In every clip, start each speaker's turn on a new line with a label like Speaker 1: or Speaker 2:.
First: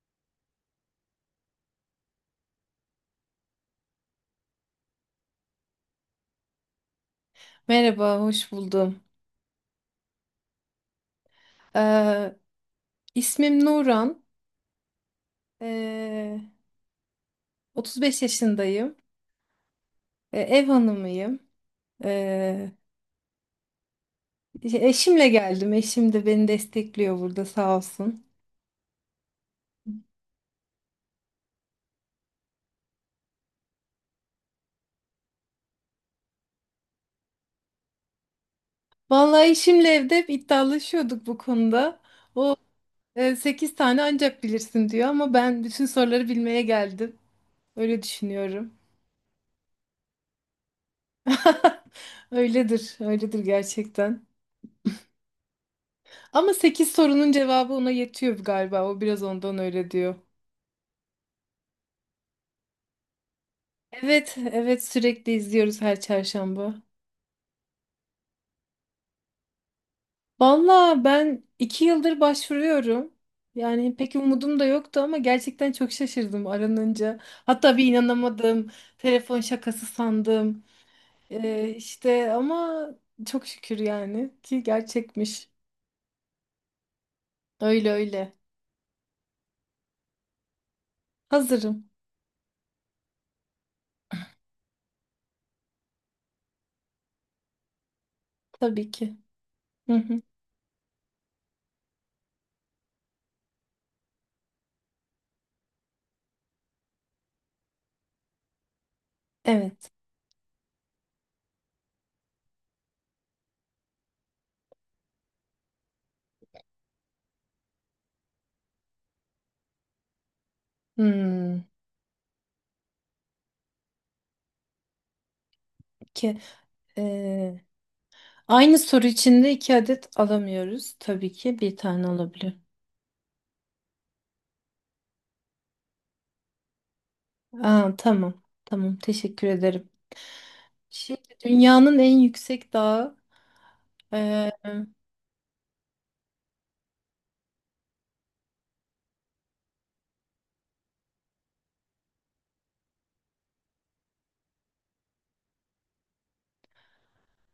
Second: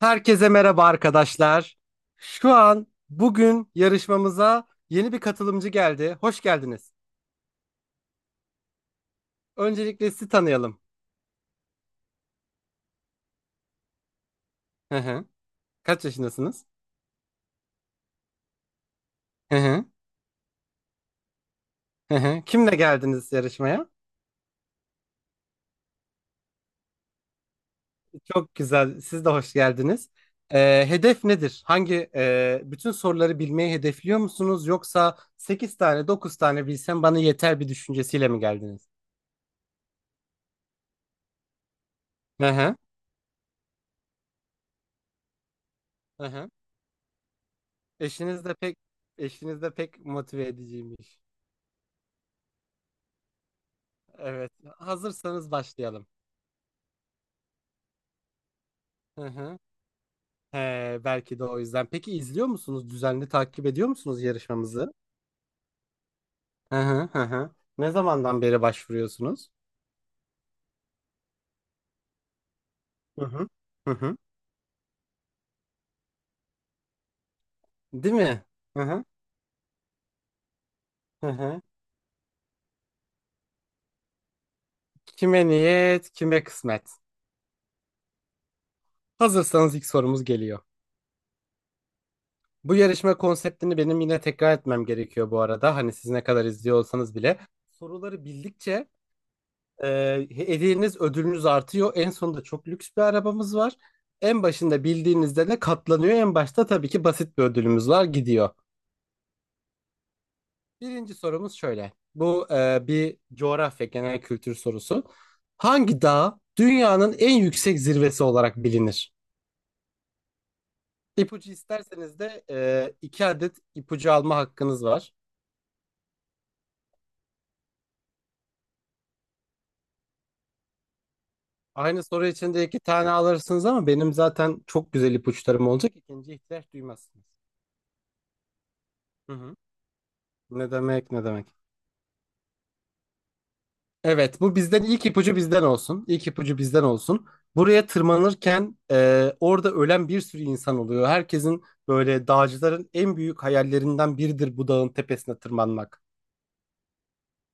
Speaker 1: Herkese merhaba arkadaşlar. Şu an bugün yarışmamıza yeni bir katılımcı geldi. Hoş geldiniz.
Speaker 2: Merhaba, hoş buldum.
Speaker 1: Öncelikle sizi tanıyalım.
Speaker 2: Ee, ismim Nuran.
Speaker 1: Hı hı. Kaç
Speaker 2: Ee,
Speaker 1: yaşındasınız?
Speaker 2: 35 yaşındayım.
Speaker 1: Hı hı.
Speaker 2: Ev hanımıyım.
Speaker 1: Hı hı.
Speaker 2: Ee,
Speaker 1: Kimle geldiniz yarışmaya?
Speaker 2: eşimle geldim. Eşim de beni destekliyor burada, sağ olsun.
Speaker 1: Çok güzel. Siz de hoş geldiniz. Hedef nedir? Bütün soruları bilmeyi hedefliyor musunuz? Yoksa 8 tane 9 tane bilsem bana yeter bir düşüncesiyle mi geldiniz?
Speaker 2: Vallahi eşimle evde hep iddialaşıyorduk bu konuda.
Speaker 1: Hı
Speaker 2: O
Speaker 1: hı.
Speaker 2: 8 tane ancak bilirsin diyor ama ben bütün
Speaker 1: Hı
Speaker 2: soruları
Speaker 1: hı.
Speaker 2: bilmeye geldim. Öyle
Speaker 1: Eşiniz de
Speaker 2: düşünüyorum.
Speaker 1: pek eşiniz de pek motive ediciymiş.
Speaker 2: Öyledir, öyledir gerçekten.
Speaker 1: Evet. Hazırsanız başlayalım.
Speaker 2: Ama 8 sorunun cevabı ona yetiyor galiba. O biraz
Speaker 1: Hı
Speaker 2: ondan
Speaker 1: hı.
Speaker 2: öyle diyor.
Speaker 1: He, belki de o yüzden. Peki izliyor musunuz? Düzenli takip ediyor musunuz
Speaker 2: Evet, evet,
Speaker 1: yarışmamızı?
Speaker 2: sürekli izliyoruz her çarşamba.
Speaker 1: Hı hı hı hı. Ne zamandan beri başvuruyorsunuz?
Speaker 2: Valla ben 2 yıldır başvuruyorum.
Speaker 1: Hı hı. Hı
Speaker 2: Yani pek
Speaker 1: hı.
Speaker 2: umudum da yoktu ama gerçekten çok şaşırdım aranınca. Hatta bir
Speaker 1: Değil mi?
Speaker 2: inanamadım.
Speaker 1: Hı hı.
Speaker 2: Telefon şakası sandım.
Speaker 1: Hı hı.
Speaker 2: İşte ama çok şükür yani ki gerçekmiş.
Speaker 1: Kime niyet, kime kısmet.
Speaker 2: Öyle öyle.
Speaker 1: Hazırsanız ilk sorumuz geliyor.
Speaker 2: Hazırım,
Speaker 1: Bu yarışma konseptini benim yine tekrar etmem gerekiyor bu arada. Hani siz ne kadar izliyor olsanız bile. Soruları bildikçe
Speaker 2: tabii ki. Hı hı.
Speaker 1: Hediyeniz ödülünüz artıyor. En sonunda çok lüks bir arabamız var. En başında bildiğinizde de katlanıyor. En başta tabii ki basit bir ödülümüz var gidiyor.
Speaker 2: Evet.
Speaker 1: Birinci sorumuz şöyle. Bu bir coğrafya genel kültür sorusu. Hangi dağ dünyanın en yüksek zirvesi olarak bilinir? İpucu
Speaker 2: Hmm.
Speaker 1: isterseniz de iki adet ipucu alma hakkınız var.
Speaker 2: Ki, ee, aynı soru içinde iki adet alamıyoruz. Tabii ki bir
Speaker 1: Aynı
Speaker 2: tane
Speaker 1: soru için
Speaker 2: olabilir.
Speaker 1: de iki tane alırsınız ama benim zaten çok güzel ipuçlarım olacak. İkinci ihtiyaç duymazsınız.
Speaker 2: Aa, tamam. Tamam.
Speaker 1: Hı
Speaker 2: Teşekkür
Speaker 1: hı.
Speaker 2: ederim.
Speaker 1: Ne demek
Speaker 2: Şimdi
Speaker 1: ne demek.
Speaker 2: dünyanın en yüksek dağı.
Speaker 1: Evet,
Speaker 2: e,
Speaker 1: bu bizden ilk ipucu bizden olsun. İlk ipucu bizden olsun. Buraya tırmanırken orada ölen bir sürü insan oluyor. Herkesin böyle dağcıların en büyük hayallerinden biridir bu dağın tepesine tırmanmak.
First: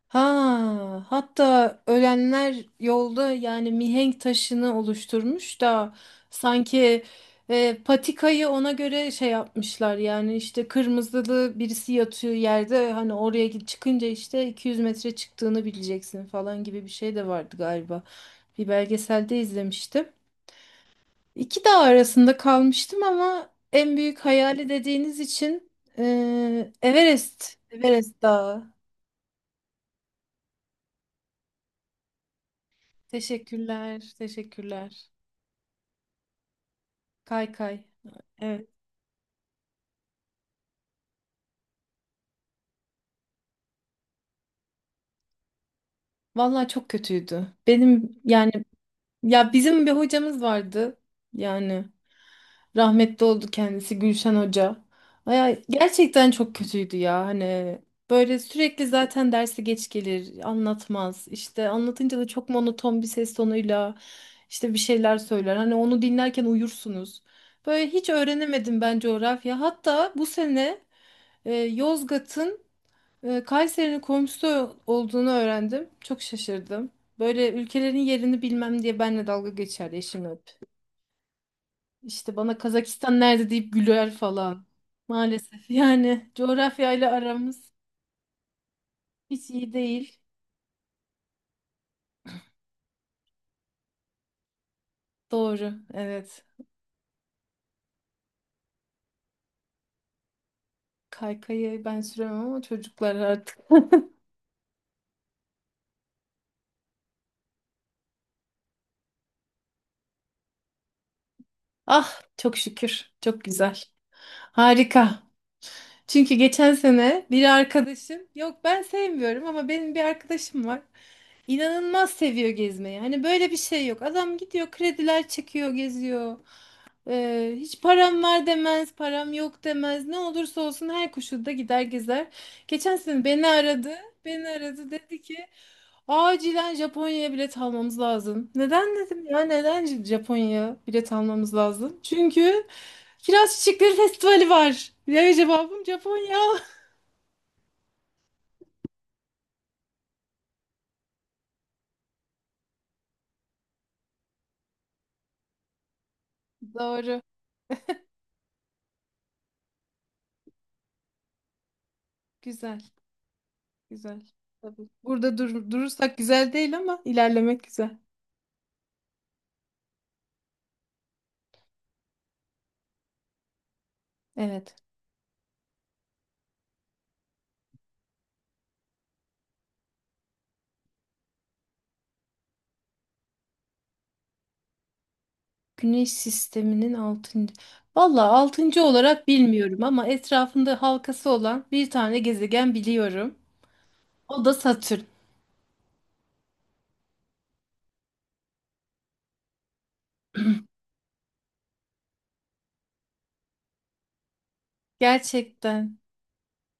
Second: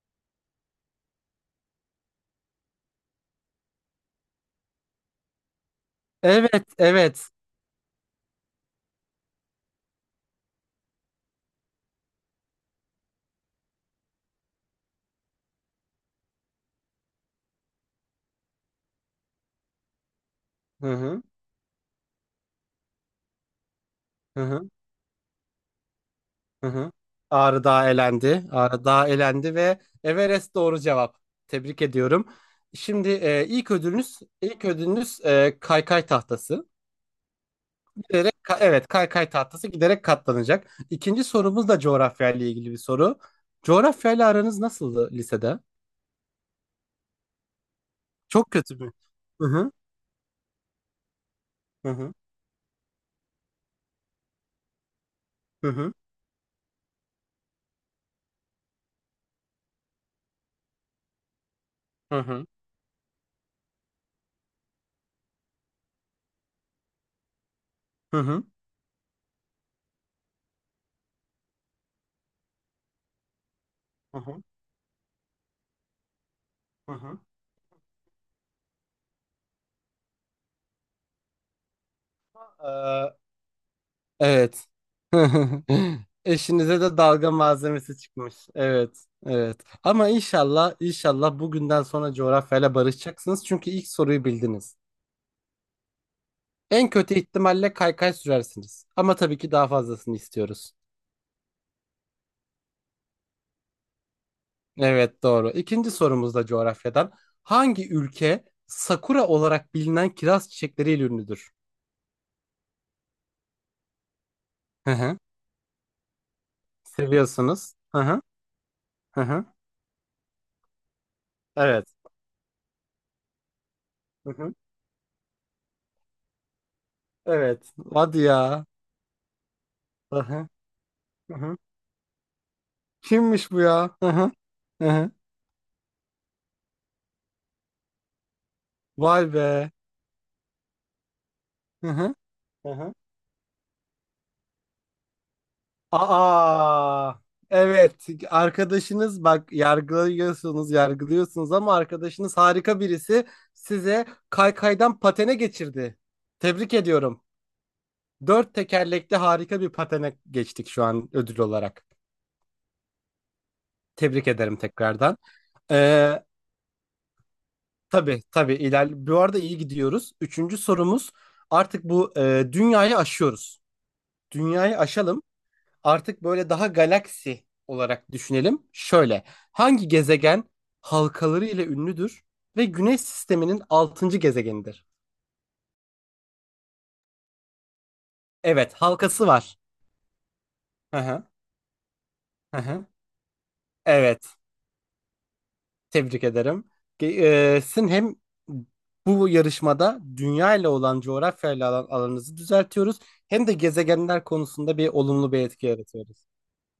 Speaker 2: ha, hatta ölenler yolda yani mihenk taşını oluşturmuş da
Speaker 1: Evet,
Speaker 2: sanki
Speaker 1: evet.
Speaker 2: patikayı ona göre şey yapmışlar, yani işte kırmızılı birisi yatıyor yerde, hani oraya git, çıkınca işte 200 metre çıktığını bileceksin falan gibi bir şey de vardı galiba. Bir belgeselde izlemiştim.
Speaker 1: Hı hı,
Speaker 2: İki dağ arasında kalmıştım ama en büyük
Speaker 1: hı
Speaker 2: hayali
Speaker 1: hı,
Speaker 2: dediğiniz için,
Speaker 1: hı hı.
Speaker 2: Everest.
Speaker 1: Ağrı Dağı
Speaker 2: Everest
Speaker 1: elendi.
Speaker 2: Dağı.
Speaker 1: Ağrı Dağı elendi ve Everest doğru cevap. Tebrik ediyorum. Şimdi ilk
Speaker 2: Teşekkürler,
Speaker 1: ödülünüz, ilk
Speaker 2: teşekkürler.
Speaker 1: ödülünüz kaykay tahtası.
Speaker 2: Kaykay.
Speaker 1: Giderek,
Speaker 2: Evet.
Speaker 1: evet kaykay tahtası giderek katlanacak. İkinci sorumuz da coğrafyayla ilgili bir soru. Coğrafyayla aranız nasıldı lisede?
Speaker 2: Vallahi çok kötüydü. Benim
Speaker 1: Çok
Speaker 2: yani,
Speaker 1: kötü mü? Hı
Speaker 2: ya
Speaker 1: hı
Speaker 2: bizim bir hocamız vardı. Yani
Speaker 1: hı hı
Speaker 2: rahmetli oldu kendisi, Gülşen Hoca. Aya,
Speaker 1: hı
Speaker 2: gerçekten çok kötüydü ya, hani böyle sürekli zaten dersi geç gelir, anlatmaz, işte anlatınca
Speaker 1: hı
Speaker 2: da
Speaker 1: hı
Speaker 2: çok monoton bir ses tonuyla işte bir şeyler söyler, hani onu dinlerken uyursunuz. Böyle hiç
Speaker 1: hı hı hı
Speaker 2: öğrenemedim ben coğrafya, hatta bu sene Yozgat'ın, Kayseri'nin
Speaker 1: hı hı.
Speaker 2: komşusu olduğunu öğrendim, çok şaşırdım.
Speaker 1: Hı hı.
Speaker 2: Böyle ülkelerin yerini bilmem diye benle dalga geçerdi eşim hep. İşte bana
Speaker 1: Ee,
Speaker 2: Kazakistan nerede deyip güler falan.
Speaker 1: evet.
Speaker 2: Maalesef yani
Speaker 1: Eşinize de
Speaker 2: coğrafyayla
Speaker 1: dalga
Speaker 2: aramız
Speaker 1: malzemesi çıkmış. Evet,
Speaker 2: hiç
Speaker 1: evet.
Speaker 2: iyi
Speaker 1: Ama
Speaker 2: değil.
Speaker 1: inşallah, inşallah bugünden sonra coğrafyayla barışacaksınız. Çünkü ilk soruyu bildiniz.
Speaker 2: Doğru, evet.
Speaker 1: En kötü ihtimalle kaykay sürersiniz. Ama tabii ki daha fazlasını istiyoruz.
Speaker 2: Kaykayı ben süremem ama çocuklar artık.
Speaker 1: Evet doğru. İkinci sorumuz da coğrafyadan. Hangi ülke sakura olarak bilinen kiraz çiçekleriyle ünlüdür?
Speaker 2: Ah çok şükür, çok güzel.
Speaker 1: Hı hı.
Speaker 2: Harika. Çünkü geçen sene bir
Speaker 1: Seviyorsunuz. Hı hı.
Speaker 2: arkadaşım, yok ben
Speaker 1: Hı hı.
Speaker 2: sevmiyorum ama benim bir arkadaşım var.
Speaker 1: Evet.
Speaker 2: İnanılmaz seviyor gezmeyi. Hani böyle bir şey yok.
Speaker 1: Hı
Speaker 2: Adam
Speaker 1: hı.
Speaker 2: gidiyor, krediler çekiyor, geziyor. Ee,
Speaker 1: Evet.
Speaker 2: hiç
Speaker 1: Hadi
Speaker 2: param var
Speaker 1: ya.
Speaker 2: demez, param yok demez. Ne
Speaker 1: Hı hı.
Speaker 2: olursa olsun her
Speaker 1: Hı
Speaker 2: koşulda
Speaker 1: hı.
Speaker 2: gider gezer. Geçen sene beni
Speaker 1: Kimmiş bu
Speaker 2: aradı.
Speaker 1: ya? Hı hı.
Speaker 2: Beni aradı,
Speaker 1: Hı hı.
Speaker 2: dedi ki acilen Japonya'ya bilet almamız lazım. Neden
Speaker 1: Vay
Speaker 2: dedim, ya
Speaker 1: be.
Speaker 2: neden Japonya'ya bilet almamız
Speaker 1: Hı
Speaker 2: lazım?
Speaker 1: hı.
Speaker 2: Çünkü
Speaker 1: Hı hı.
Speaker 2: Kiraz Çiçekleri Festivali var. Ya, cevabım Japonya.
Speaker 1: Aa. Evet. Arkadaşınız bak yargılıyorsunuz, yargılıyorsunuz ama arkadaşınız harika birisi size kaykaydan patene geçirdi. Tebrik
Speaker 2: Doğru.
Speaker 1: ediyorum. Dört tekerlekli harika bir patene geçtik şu an ödül olarak.
Speaker 2: Güzel. Güzel.
Speaker 1: Tebrik ederim
Speaker 2: Tabii.
Speaker 1: tekrardan.
Speaker 2: Burada dur durursak
Speaker 1: Ee,
Speaker 2: güzel değil ama ilerlemek güzel.
Speaker 1: tabii tabii iler. Bu arada iyi gidiyoruz. Üçüncü sorumuz artık bu dünyayı aşıyoruz.
Speaker 2: Evet.
Speaker 1: Dünyayı aşalım. Artık böyle daha galaksi olarak düşünelim. Şöyle hangi gezegen halkaları ile ünlüdür ve Güneş sisteminin altıncı gezegenidir?
Speaker 2: Güneş sisteminin altıncı. Valla
Speaker 1: Evet
Speaker 2: altıncı
Speaker 1: halkası
Speaker 2: olarak
Speaker 1: var.
Speaker 2: bilmiyorum ama etrafında
Speaker 1: Hı hı,
Speaker 2: halkası olan bir tane
Speaker 1: hı
Speaker 2: gezegen
Speaker 1: hı.
Speaker 2: biliyorum.
Speaker 1: Evet.
Speaker 2: O da Satürn.
Speaker 1: Tebrik ederim. Ge- Sizin hem bu yarışmada dünya ile olan coğrafyayla alanınızı düzeltiyoruz hem de gezegenler konusunda bir olumlu bir etki
Speaker 2: Gerçekten.
Speaker 1: yaratıyoruz.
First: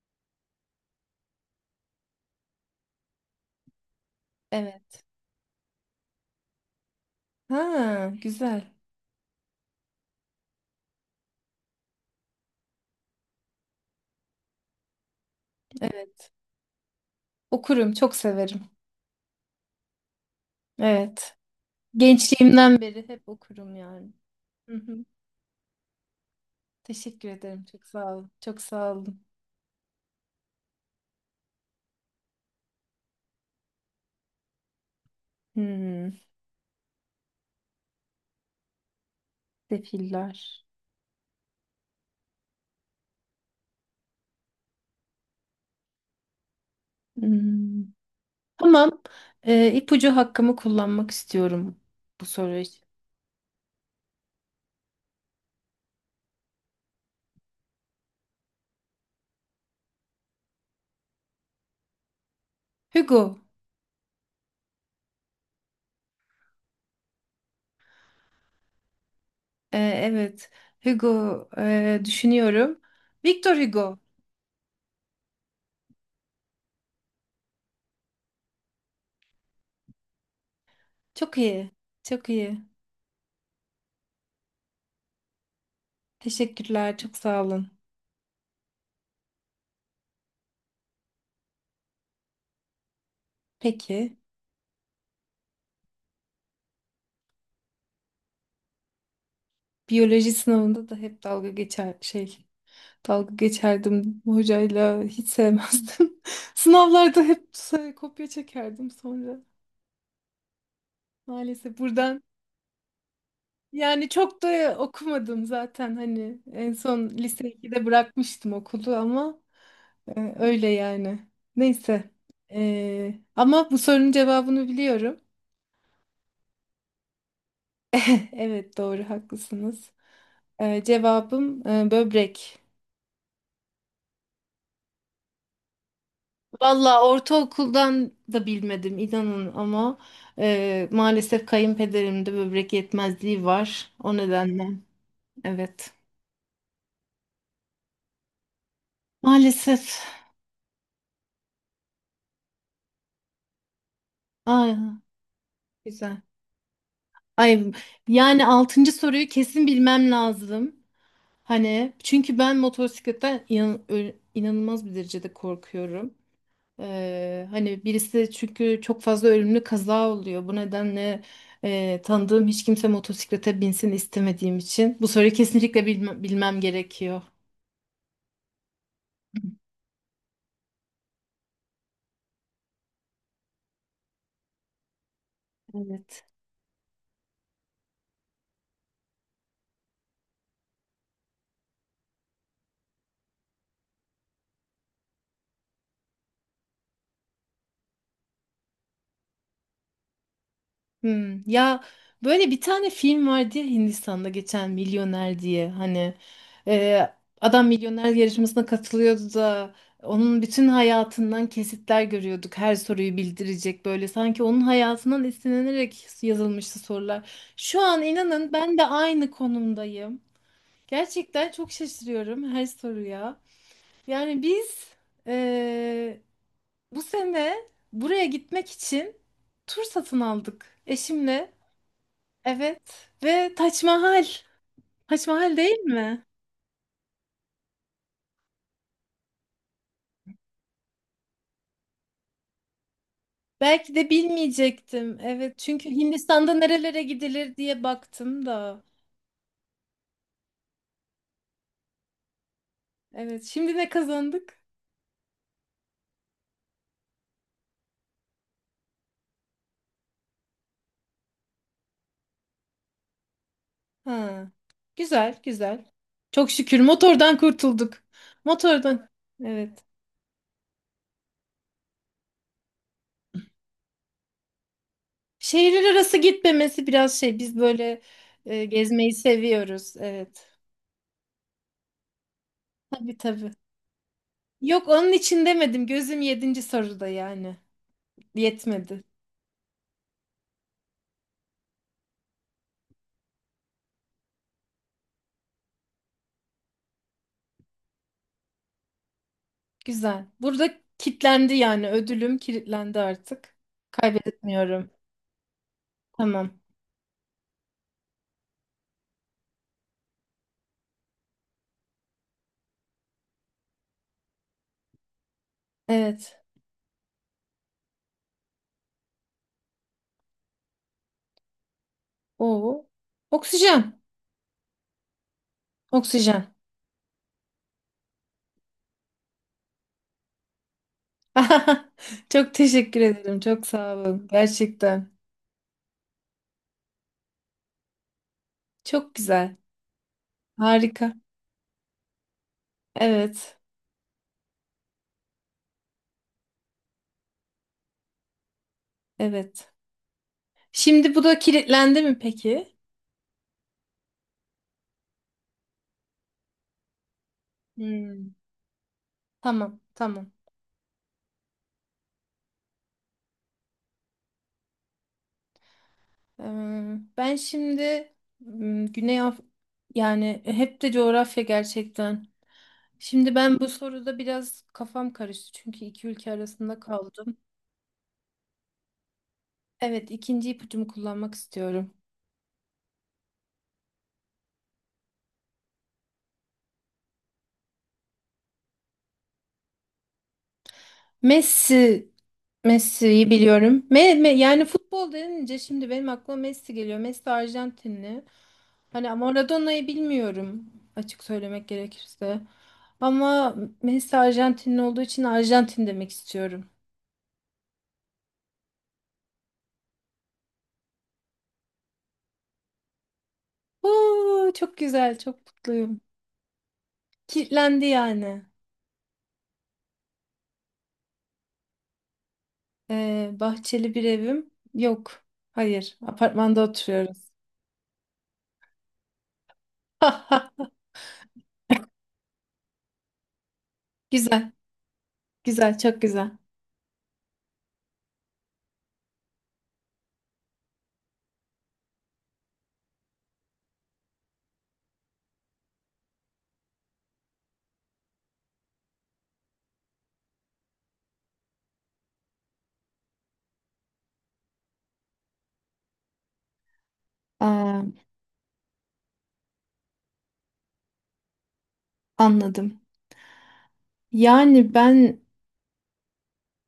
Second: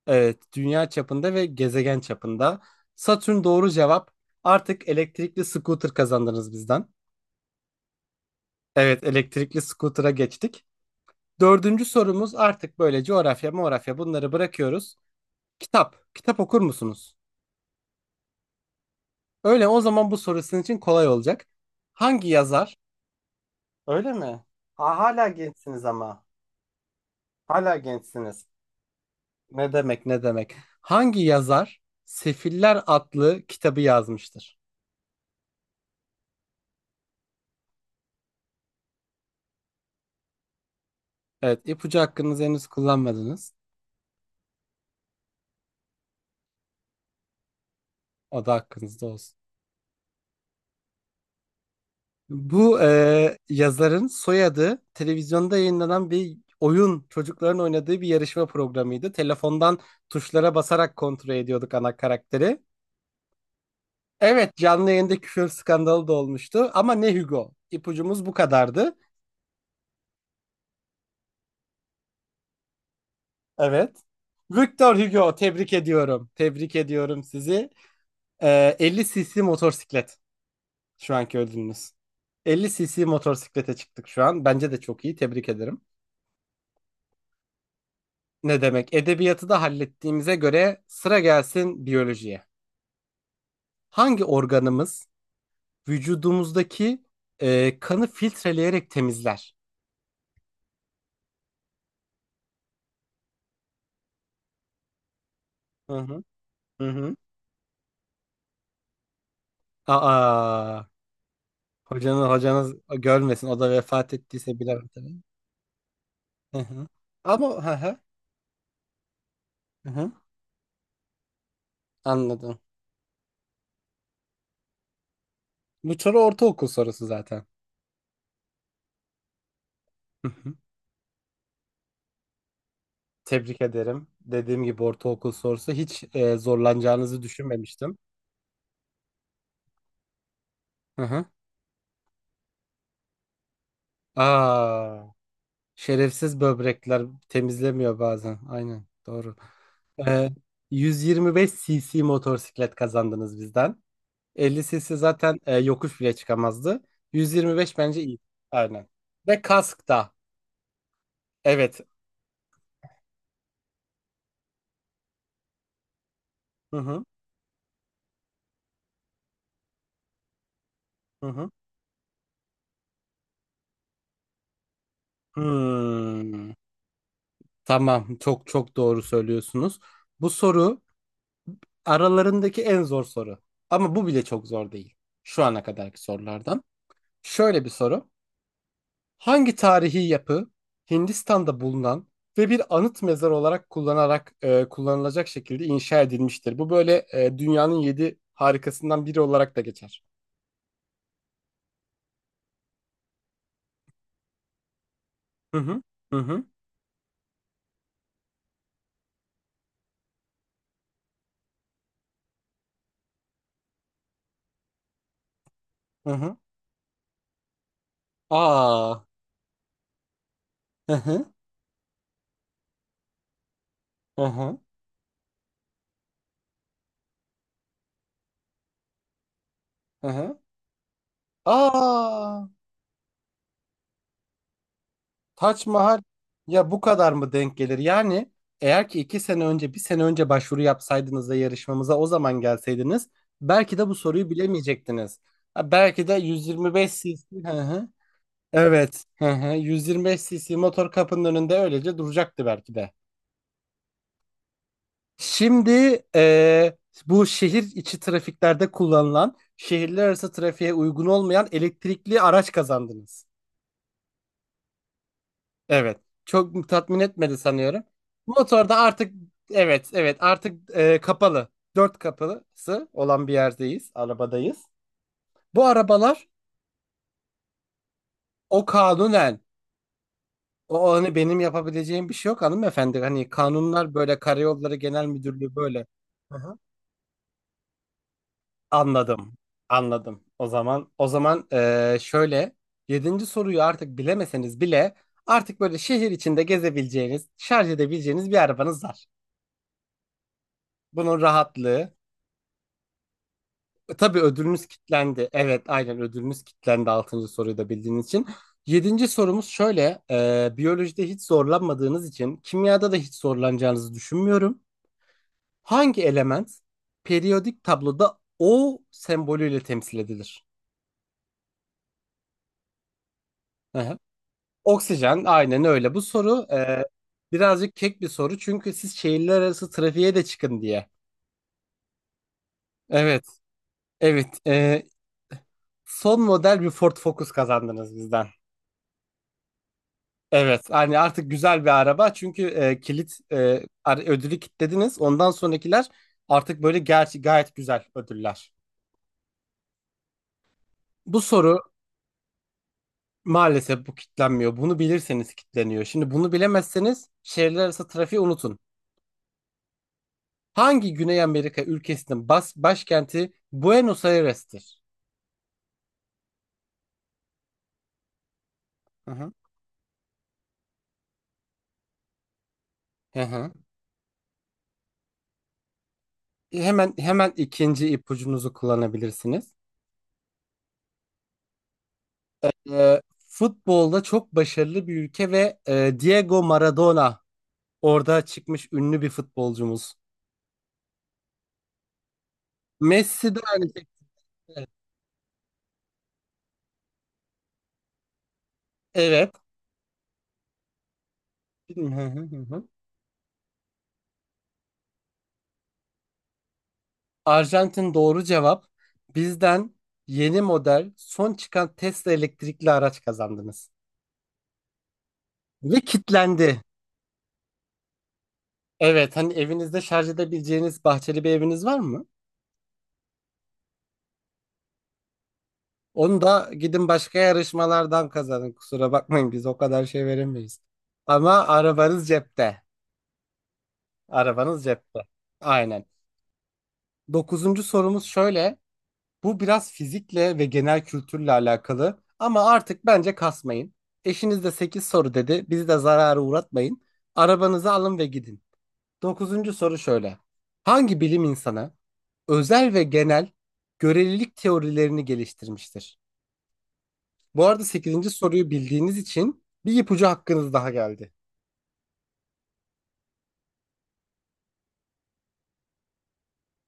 Speaker 1: Evet, dünya çapında ve gezegen çapında. Satürn doğru cevap. Artık
Speaker 2: Evet.
Speaker 1: elektrikli scooter kazandınız bizden.
Speaker 2: Ha, güzel.
Speaker 1: Evet, elektrikli scooter'a geçtik. Dördüncü sorumuz artık böyle coğrafya, morafya bunları bırakıyoruz. Kitap.
Speaker 2: Evet.
Speaker 1: Kitap okur musunuz?
Speaker 2: Okurum. Çok severim.
Speaker 1: Öyle o zaman bu soru sizin için kolay
Speaker 2: Evet.
Speaker 1: olacak. Hangi yazar
Speaker 2: Gençliğimden beri hep okurum yani.
Speaker 1: Öyle mi?
Speaker 2: Hı
Speaker 1: Ha,
Speaker 2: hı.
Speaker 1: hala gençsiniz ama.
Speaker 2: Teşekkür ederim.
Speaker 1: Hala
Speaker 2: Çok sağ olun.
Speaker 1: gençsiniz.
Speaker 2: Çok sağ olun.
Speaker 1: Ne demek ne demek. Hangi yazar Sefiller adlı kitabı yazmıştır?
Speaker 2: Hmm, sefiller.
Speaker 1: Evet, ipucu hakkınızı henüz kullanmadınız.
Speaker 2: Hmm.
Speaker 1: O da
Speaker 2: Tamam.
Speaker 1: hakkınızda olsun.
Speaker 2: İpucu hakkımı kullanmak istiyorum bu soru
Speaker 1: Bu
Speaker 2: için.
Speaker 1: yazarın soyadı televizyonda yayınlanan bir oyun çocukların oynadığı bir yarışma programıydı. Telefondan tuşlara basarak kontrol ediyorduk ana karakteri.
Speaker 2: Hugo.
Speaker 1: Evet, canlı yayında küfür skandalı da olmuştu ama ne Hugo. İpucumuz bu kadardı.
Speaker 2: Ee, evet. Hugo düşünüyorum. Victor Hugo.
Speaker 1: Evet. Victor Hugo, tebrik ediyorum. Tebrik ediyorum sizi. 50 cc motosiklet şu
Speaker 2: Çok
Speaker 1: anki
Speaker 2: iyi.
Speaker 1: ödülünüz.
Speaker 2: Çok iyi.
Speaker 1: 50 cc motosiklete çıktık şu an. Bence de çok iyi. Tebrik ederim.
Speaker 2: Teşekkürler. Çok sağ olun.
Speaker 1: Ne demek? Edebiyatı da hallettiğimize göre sıra gelsin biyolojiye.
Speaker 2: Peki.
Speaker 1: Hangi organımız vücudumuzdaki kanı filtreleyerek temizler?
Speaker 2: Biyoloji sınavında da hep dalga geçer şey. Dalga geçerdim hocayla. Hiç
Speaker 1: Hı
Speaker 2: sevmezdim.
Speaker 1: hı. Hı hı.
Speaker 2: Sınavlarda hep kopya çekerdim sonra.
Speaker 1: Aa,
Speaker 2: Maalesef buradan.
Speaker 1: hocanız görmesin. O da
Speaker 2: Yani
Speaker 1: vefat
Speaker 2: çok
Speaker 1: ettiyse
Speaker 2: da
Speaker 1: bilemem tabii.
Speaker 2: okumadım zaten, hani
Speaker 1: Hı
Speaker 2: en
Speaker 1: hı.
Speaker 2: son
Speaker 1: Ama
Speaker 2: lise
Speaker 1: hı
Speaker 2: ikide
Speaker 1: hı.
Speaker 2: bırakmıştım okulu ama
Speaker 1: Hı hı.
Speaker 2: Öyle yani. Neyse.
Speaker 1: Anladım.
Speaker 2: Ama bu sorunun cevabını biliyorum.
Speaker 1: Bu soru ortaokul sorusu zaten.
Speaker 2: Evet, doğru, haklısınız.
Speaker 1: Hı hı.
Speaker 2: Cevabım böbrek.
Speaker 1: Tebrik ederim. Dediğim gibi ortaokul sorusu hiç
Speaker 2: Valla
Speaker 1: zorlanacağınızı düşünmemiştim.
Speaker 2: ortaokuldan da bilmedim inanın ama
Speaker 1: Hı hı.
Speaker 2: maalesef kayınpederimde böbrek yetmezliği var. O nedenle
Speaker 1: Aa,
Speaker 2: evet.
Speaker 1: şerefsiz böbrekler temizlemiyor bazen. Aynen doğru.
Speaker 2: Maalesef.
Speaker 1: Ee, 125 cc motosiklet kazandınız bizden. 50
Speaker 2: Ay,
Speaker 1: cc zaten yokuş bile
Speaker 2: güzel.
Speaker 1: çıkamazdı.
Speaker 2: Ay,
Speaker 1: 125 bence iyi.
Speaker 2: yani
Speaker 1: Aynen.
Speaker 2: altıncı soruyu
Speaker 1: Ve
Speaker 2: kesin
Speaker 1: kask
Speaker 2: bilmem
Speaker 1: da.
Speaker 2: lazım.
Speaker 1: Evet.
Speaker 2: Hani çünkü ben motosikletten inanılmaz bir derecede korkuyorum.
Speaker 1: Hı hı.
Speaker 2: Hani birisi çünkü çok fazla ölümlü kaza oluyor. Bu nedenle
Speaker 1: Hı hı.
Speaker 2: tanıdığım hiç kimse motosiklete binsin istemediğim için. Bu soruyu kesinlikle
Speaker 1: Hmm.
Speaker 2: bilmem gerekiyor.
Speaker 1: Tamam, çok çok doğru söylüyorsunuz. Bu soru aralarındaki en zor soru. Ama bu bile çok zor değil. Şu ana kadarki
Speaker 2: Evet.
Speaker 1: sorulardan. Şöyle bir soru. Hangi tarihi yapı Hindistan'da bulunan ve bir anıt mezar olarak kullanılacak şekilde inşa edilmiştir? Bu böyle dünyanın yedi harikasından biri olarak da geçer.
Speaker 2: Ya böyle bir tane film vardı, ya Hindistan'da geçen Milyoner
Speaker 1: Hı
Speaker 2: diye,
Speaker 1: hı.
Speaker 2: hani
Speaker 1: Hı hı.
Speaker 2: e, adam milyoner yarışmasına katılıyordu da onun bütün hayatından kesitler görüyorduk, her soruyu bildirecek, böyle sanki onun hayatından esinlenerek
Speaker 1: Hı hı.
Speaker 2: yazılmıştı sorular. Şu an inanın ben de
Speaker 1: Aa.
Speaker 2: aynı konumdayım.
Speaker 1: Hı hı.
Speaker 2: Gerçekten çok şaşırıyorum her soruya.
Speaker 1: Hı
Speaker 2: Yani
Speaker 1: hı.
Speaker 2: biz e, bu sene buraya gitmek için tur
Speaker 1: Hı
Speaker 2: satın
Speaker 1: hı.
Speaker 2: aldık eşimle.
Speaker 1: Aa.
Speaker 2: Evet, ve Taç Mahal. Taç Mahal
Speaker 1: Taç
Speaker 2: değil
Speaker 1: Mahal,
Speaker 2: mi?
Speaker 1: ya bu kadar mı denk gelir? Yani eğer ki iki sene önce, bir sene önce başvuru yapsaydınız da yarışmamıza o zaman gelseydiniz belki de
Speaker 2: Belki
Speaker 1: bu
Speaker 2: de
Speaker 1: soruyu
Speaker 2: bilmeyecektim.
Speaker 1: bilemeyecektiniz.
Speaker 2: Evet,
Speaker 1: Ha,
Speaker 2: çünkü
Speaker 1: belki de
Speaker 2: Hindistan'da
Speaker 1: 125
Speaker 2: nerelere
Speaker 1: cc hı
Speaker 2: gidilir diye
Speaker 1: hı.
Speaker 2: baktım da.
Speaker 1: Evet. Hı hı. 125 cc motor kapının önünde öylece duracaktı belki de.
Speaker 2: Evet, şimdi ne kazandık?
Speaker 1: Şimdi bu şehir içi trafiklerde kullanılan, şehirler arası trafiğe uygun olmayan elektrikli araç kazandınız.
Speaker 2: Ha. Güzel, güzel.
Speaker 1: Evet.
Speaker 2: Çok
Speaker 1: Çok
Speaker 2: şükür
Speaker 1: tatmin
Speaker 2: motordan
Speaker 1: etmedi sanıyorum.
Speaker 2: kurtulduk.
Speaker 1: Motorda
Speaker 2: Motordan.
Speaker 1: artık
Speaker 2: Evet.
Speaker 1: evet evet artık kapalı. Dört kapısı olan bir yerdeyiz. Arabadayız. Bu
Speaker 2: Şehirler arası
Speaker 1: arabalar
Speaker 2: gitmemesi biraz şey, biz böyle
Speaker 1: o
Speaker 2: gezmeyi
Speaker 1: kanunen.
Speaker 2: seviyoruz. Evet.
Speaker 1: O hani benim yapabileceğim bir şey yok hanımefendi.
Speaker 2: Tabii,
Speaker 1: Hani
Speaker 2: tabii.
Speaker 1: kanunlar böyle Karayolları
Speaker 2: Yok,
Speaker 1: Genel
Speaker 2: onun için
Speaker 1: Müdürlüğü
Speaker 2: demedim.
Speaker 1: böyle.
Speaker 2: Gözüm
Speaker 1: Hı hı.
Speaker 2: yedinci soruda yani. Yetmedi.
Speaker 1: Anladım. Anladım. O zaman şöyle yedinci soruyu artık bilemeseniz bile artık böyle şehir içinde gezebileceğiniz, şarj edebileceğiniz bir arabanız var.
Speaker 2: Güzel. Burada
Speaker 1: Bunun
Speaker 2: kilitlendi yani,
Speaker 1: rahatlığı
Speaker 2: ödülüm kilitlendi artık.
Speaker 1: Tabii ödülünüz
Speaker 2: Kaybetmiyorum.
Speaker 1: kilitlendi. Evet, aynen ödülünüz
Speaker 2: Tamam.
Speaker 1: kilitlendi. Altıncı soruyu da bildiğiniz için. Yedinci sorumuz şöyle. Biyolojide hiç zorlanmadığınız için kimyada da hiç zorlanacağınızı düşünmüyorum. Hangi
Speaker 2: Evet.
Speaker 1: element periyodik tabloda O sembolüyle temsil edilir?
Speaker 2: O,
Speaker 1: Hı
Speaker 2: oksijen.
Speaker 1: hı. Oksijen, aynen öyle. Bu soru
Speaker 2: Oksijen.
Speaker 1: birazcık kek bir soru. Çünkü siz şehirler arası trafiğe de çıkın diye.
Speaker 2: Çok teşekkür
Speaker 1: Evet,
Speaker 2: ederim. Çok sağ olun.
Speaker 1: evet.
Speaker 2: Gerçekten.
Speaker 1: Son model bir Ford Focus kazandınız bizden.
Speaker 2: Çok güzel.
Speaker 1: Evet, hani
Speaker 2: Harika.
Speaker 1: artık güzel bir araba çünkü
Speaker 2: Evet.
Speaker 1: ödülü kilitlediniz. Ondan sonrakiler artık böyle gerçi gayet güzel ödüller.
Speaker 2: Evet. Şimdi
Speaker 1: Bu
Speaker 2: bu da
Speaker 1: soru
Speaker 2: kilitlendi mi peki?
Speaker 1: maalesef bu kilitlenmiyor. Bunu bilirseniz kilitleniyor. Şimdi bunu bilemezseniz şehirler arası trafiği
Speaker 2: Hmm.
Speaker 1: unutun.
Speaker 2: Tamam. Tamam.
Speaker 1: Hangi Güney Amerika ülkesinin başkenti Buenos Aires'tir?
Speaker 2: Eee, Ben şimdi m,
Speaker 1: Hı
Speaker 2: Güney
Speaker 1: hı.
Speaker 2: Af yani hep de coğrafya, gerçekten.
Speaker 1: Hı
Speaker 2: Şimdi
Speaker 1: hı.
Speaker 2: ben bu soruda biraz kafam karıştı çünkü iki ülke arasında
Speaker 1: Hemen hemen
Speaker 2: kaldım.
Speaker 1: ikinci ipucunuzu kullanabilirsiniz.
Speaker 2: Evet, ikinci ipucumu kullanmak istiyorum.
Speaker 1: Futbolda çok başarılı bir ülke ve Diego Maradona, orada çıkmış ünlü bir futbolcumuz.
Speaker 2: Messi, Messi'yi
Speaker 1: Messi de aynı
Speaker 2: biliyorum.
Speaker 1: şekilde.
Speaker 2: Yani futbol denince şimdi benim aklıma Messi geliyor. Messi Arjantinli. Hani ama
Speaker 1: Evet.
Speaker 2: Maradona'yı bilmiyorum, açık söylemek gerekirse. Ama Messi Arjantinli olduğu için Arjantin demek istiyorum.
Speaker 1: Arjantin doğru cevap. Bizden yeni model son çıkan Tesla elektrikli araç kazandınız.
Speaker 2: Oo, çok güzel, çok
Speaker 1: Ve
Speaker 2: mutluyum.
Speaker 1: kitlendi.
Speaker 2: Kilitlendi yani.
Speaker 1: Evet, hani evinizde şarj edebileceğiniz bahçeli bir eviniz var mı?
Speaker 2: Bahçeli bir evim yok. Hayır,
Speaker 1: Onu da
Speaker 2: apartmanda
Speaker 1: gidin başka
Speaker 2: oturuyoruz.
Speaker 1: yarışmalardan kazanın. Kusura bakmayın biz o kadar şey veremeyiz. Ama arabanız cepte.
Speaker 2: Güzel,
Speaker 1: Arabanız cepte.
Speaker 2: güzel,
Speaker 1: Aynen.
Speaker 2: çok güzel.
Speaker 1: Dokuzuncu sorumuz şöyle. Bu biraz fizikle ve genel kültürle alakalı ama artık bence kasmayın. Eşiniz de 8 soru dedi. Bizi de zarara uğratmayın. Arabanızı alın ve gidin. Dokuzuncu soru şöyle. Hangi bilim insanı özel ve genel görelilik teorilerini geliştirmiştir? Bu arada
Speaker 2: Aa,
Speaker 1: sekizinci soruyu bildiğiniz için bir ipucu hakkınız daha geldi.
Speaker 2: anladım. Yani ben,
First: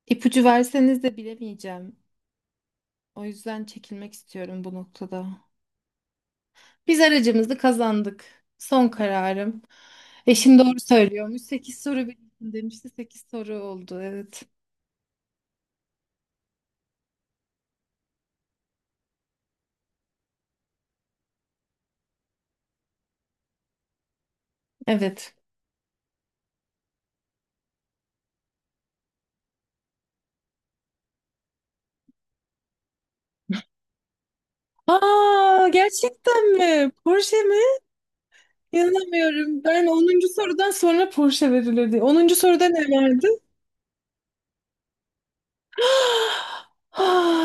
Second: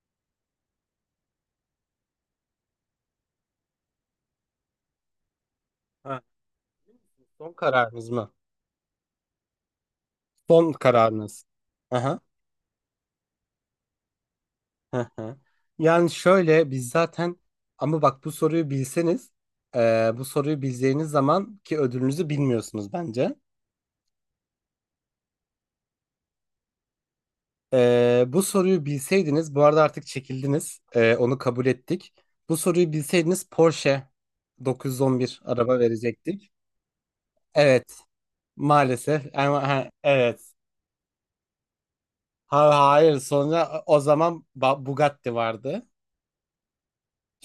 Speaker 2: ipucu verseniz de bilemeyeceğim. O yüzden çekilmek istiyorum bu noktada.
Speaker 1: Ha,
Speaker 2: Biz
Speaker 1: son
Speaker 2: aracımızı
Speaker 1: kararınız
Speaker 2: kazandık.
Speaker 1: mı?
Speaker 2: Son kararım. Eşim
Speaker 1: Son
Speaker 2: doğru söylüyormuş.
Speaker 1: kararınız.
Speaker 2: 8 soru
Speaker 1: Aha.
Speaker 2: bildim, demişti. 8 soru oldu. Evet.
Speaker 1: Hı hı. Yani şöyle biz zaten ama bak bu soruyu bilseniz bu soruyu bildiğiniz zaman ki ödülünüzü bilmiyorsunuz bence.
Speaker 2: Evet.
Speaker 1: Bu soruyu bilseydiniz bu arada artık çekildiniz onu kabul ettik. Bu soruyu bilseydiniz Porsche 911
Speaker 2: Aa,
Speaker 1: araba
Speaker 2: gerçekten
Speaker 1: verecektik.
Speaker 2: mi? Porsche.
Speaker 1: Evet, maalesef
Speaker 2: İnanamıyorum.
Speaker 1: ama
Speaker 2: Ben
Speaker 1: ha,
Speaker 2: onuncu
Speaker 1: evet.
Speaker 2: sorudan sonra Porsche verilirdi. Onuncu soruda ne
Speaker 1: Ha, hayır
Speaker 2: vardı?
Speaker 1: sonra o zaman Bugatti vardı.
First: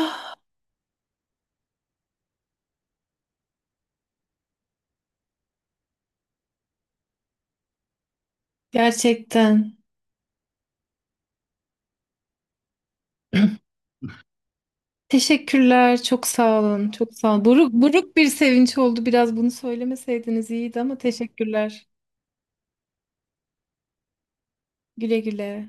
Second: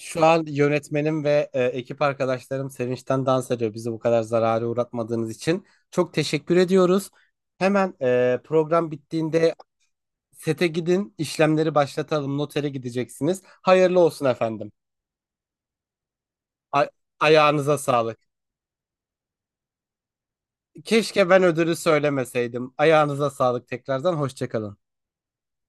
Speaker 1: Şu an yönetmenim ve ekip arkadaşlarım sevinçten dans ediyor bizi bu kadar zarara uğratmadığınız için. Çok teşekkür ediyoruz. Hemen program bittiğinde
Speaker 2: gerçekten.
Speaker 1: sete gidin, işlemleri başlatalım. Notere gideceksiniz. Hayırlı olsun efendim.
Speaker 2: Teşekkürler. Çok sağ
Speaker 1: A-
Speaker 2: olun. Çok sağ olun. Buruk,
Speaker 1: Ayağınıza
Speaker 2: buruk
Speaker 1: sağlık.
Speaker 2: bir sevinç oldu. Biraz bunu söylemeseydiniz iyiydi ama
Speaker 1: Keşke ben ödülü
Speaker 2: teşekkürler.
Speaker 1: söylemeseydim. Ayağınıza sağlık tekrardan. Hoşça kalın.
Speaker 2: Güle güle.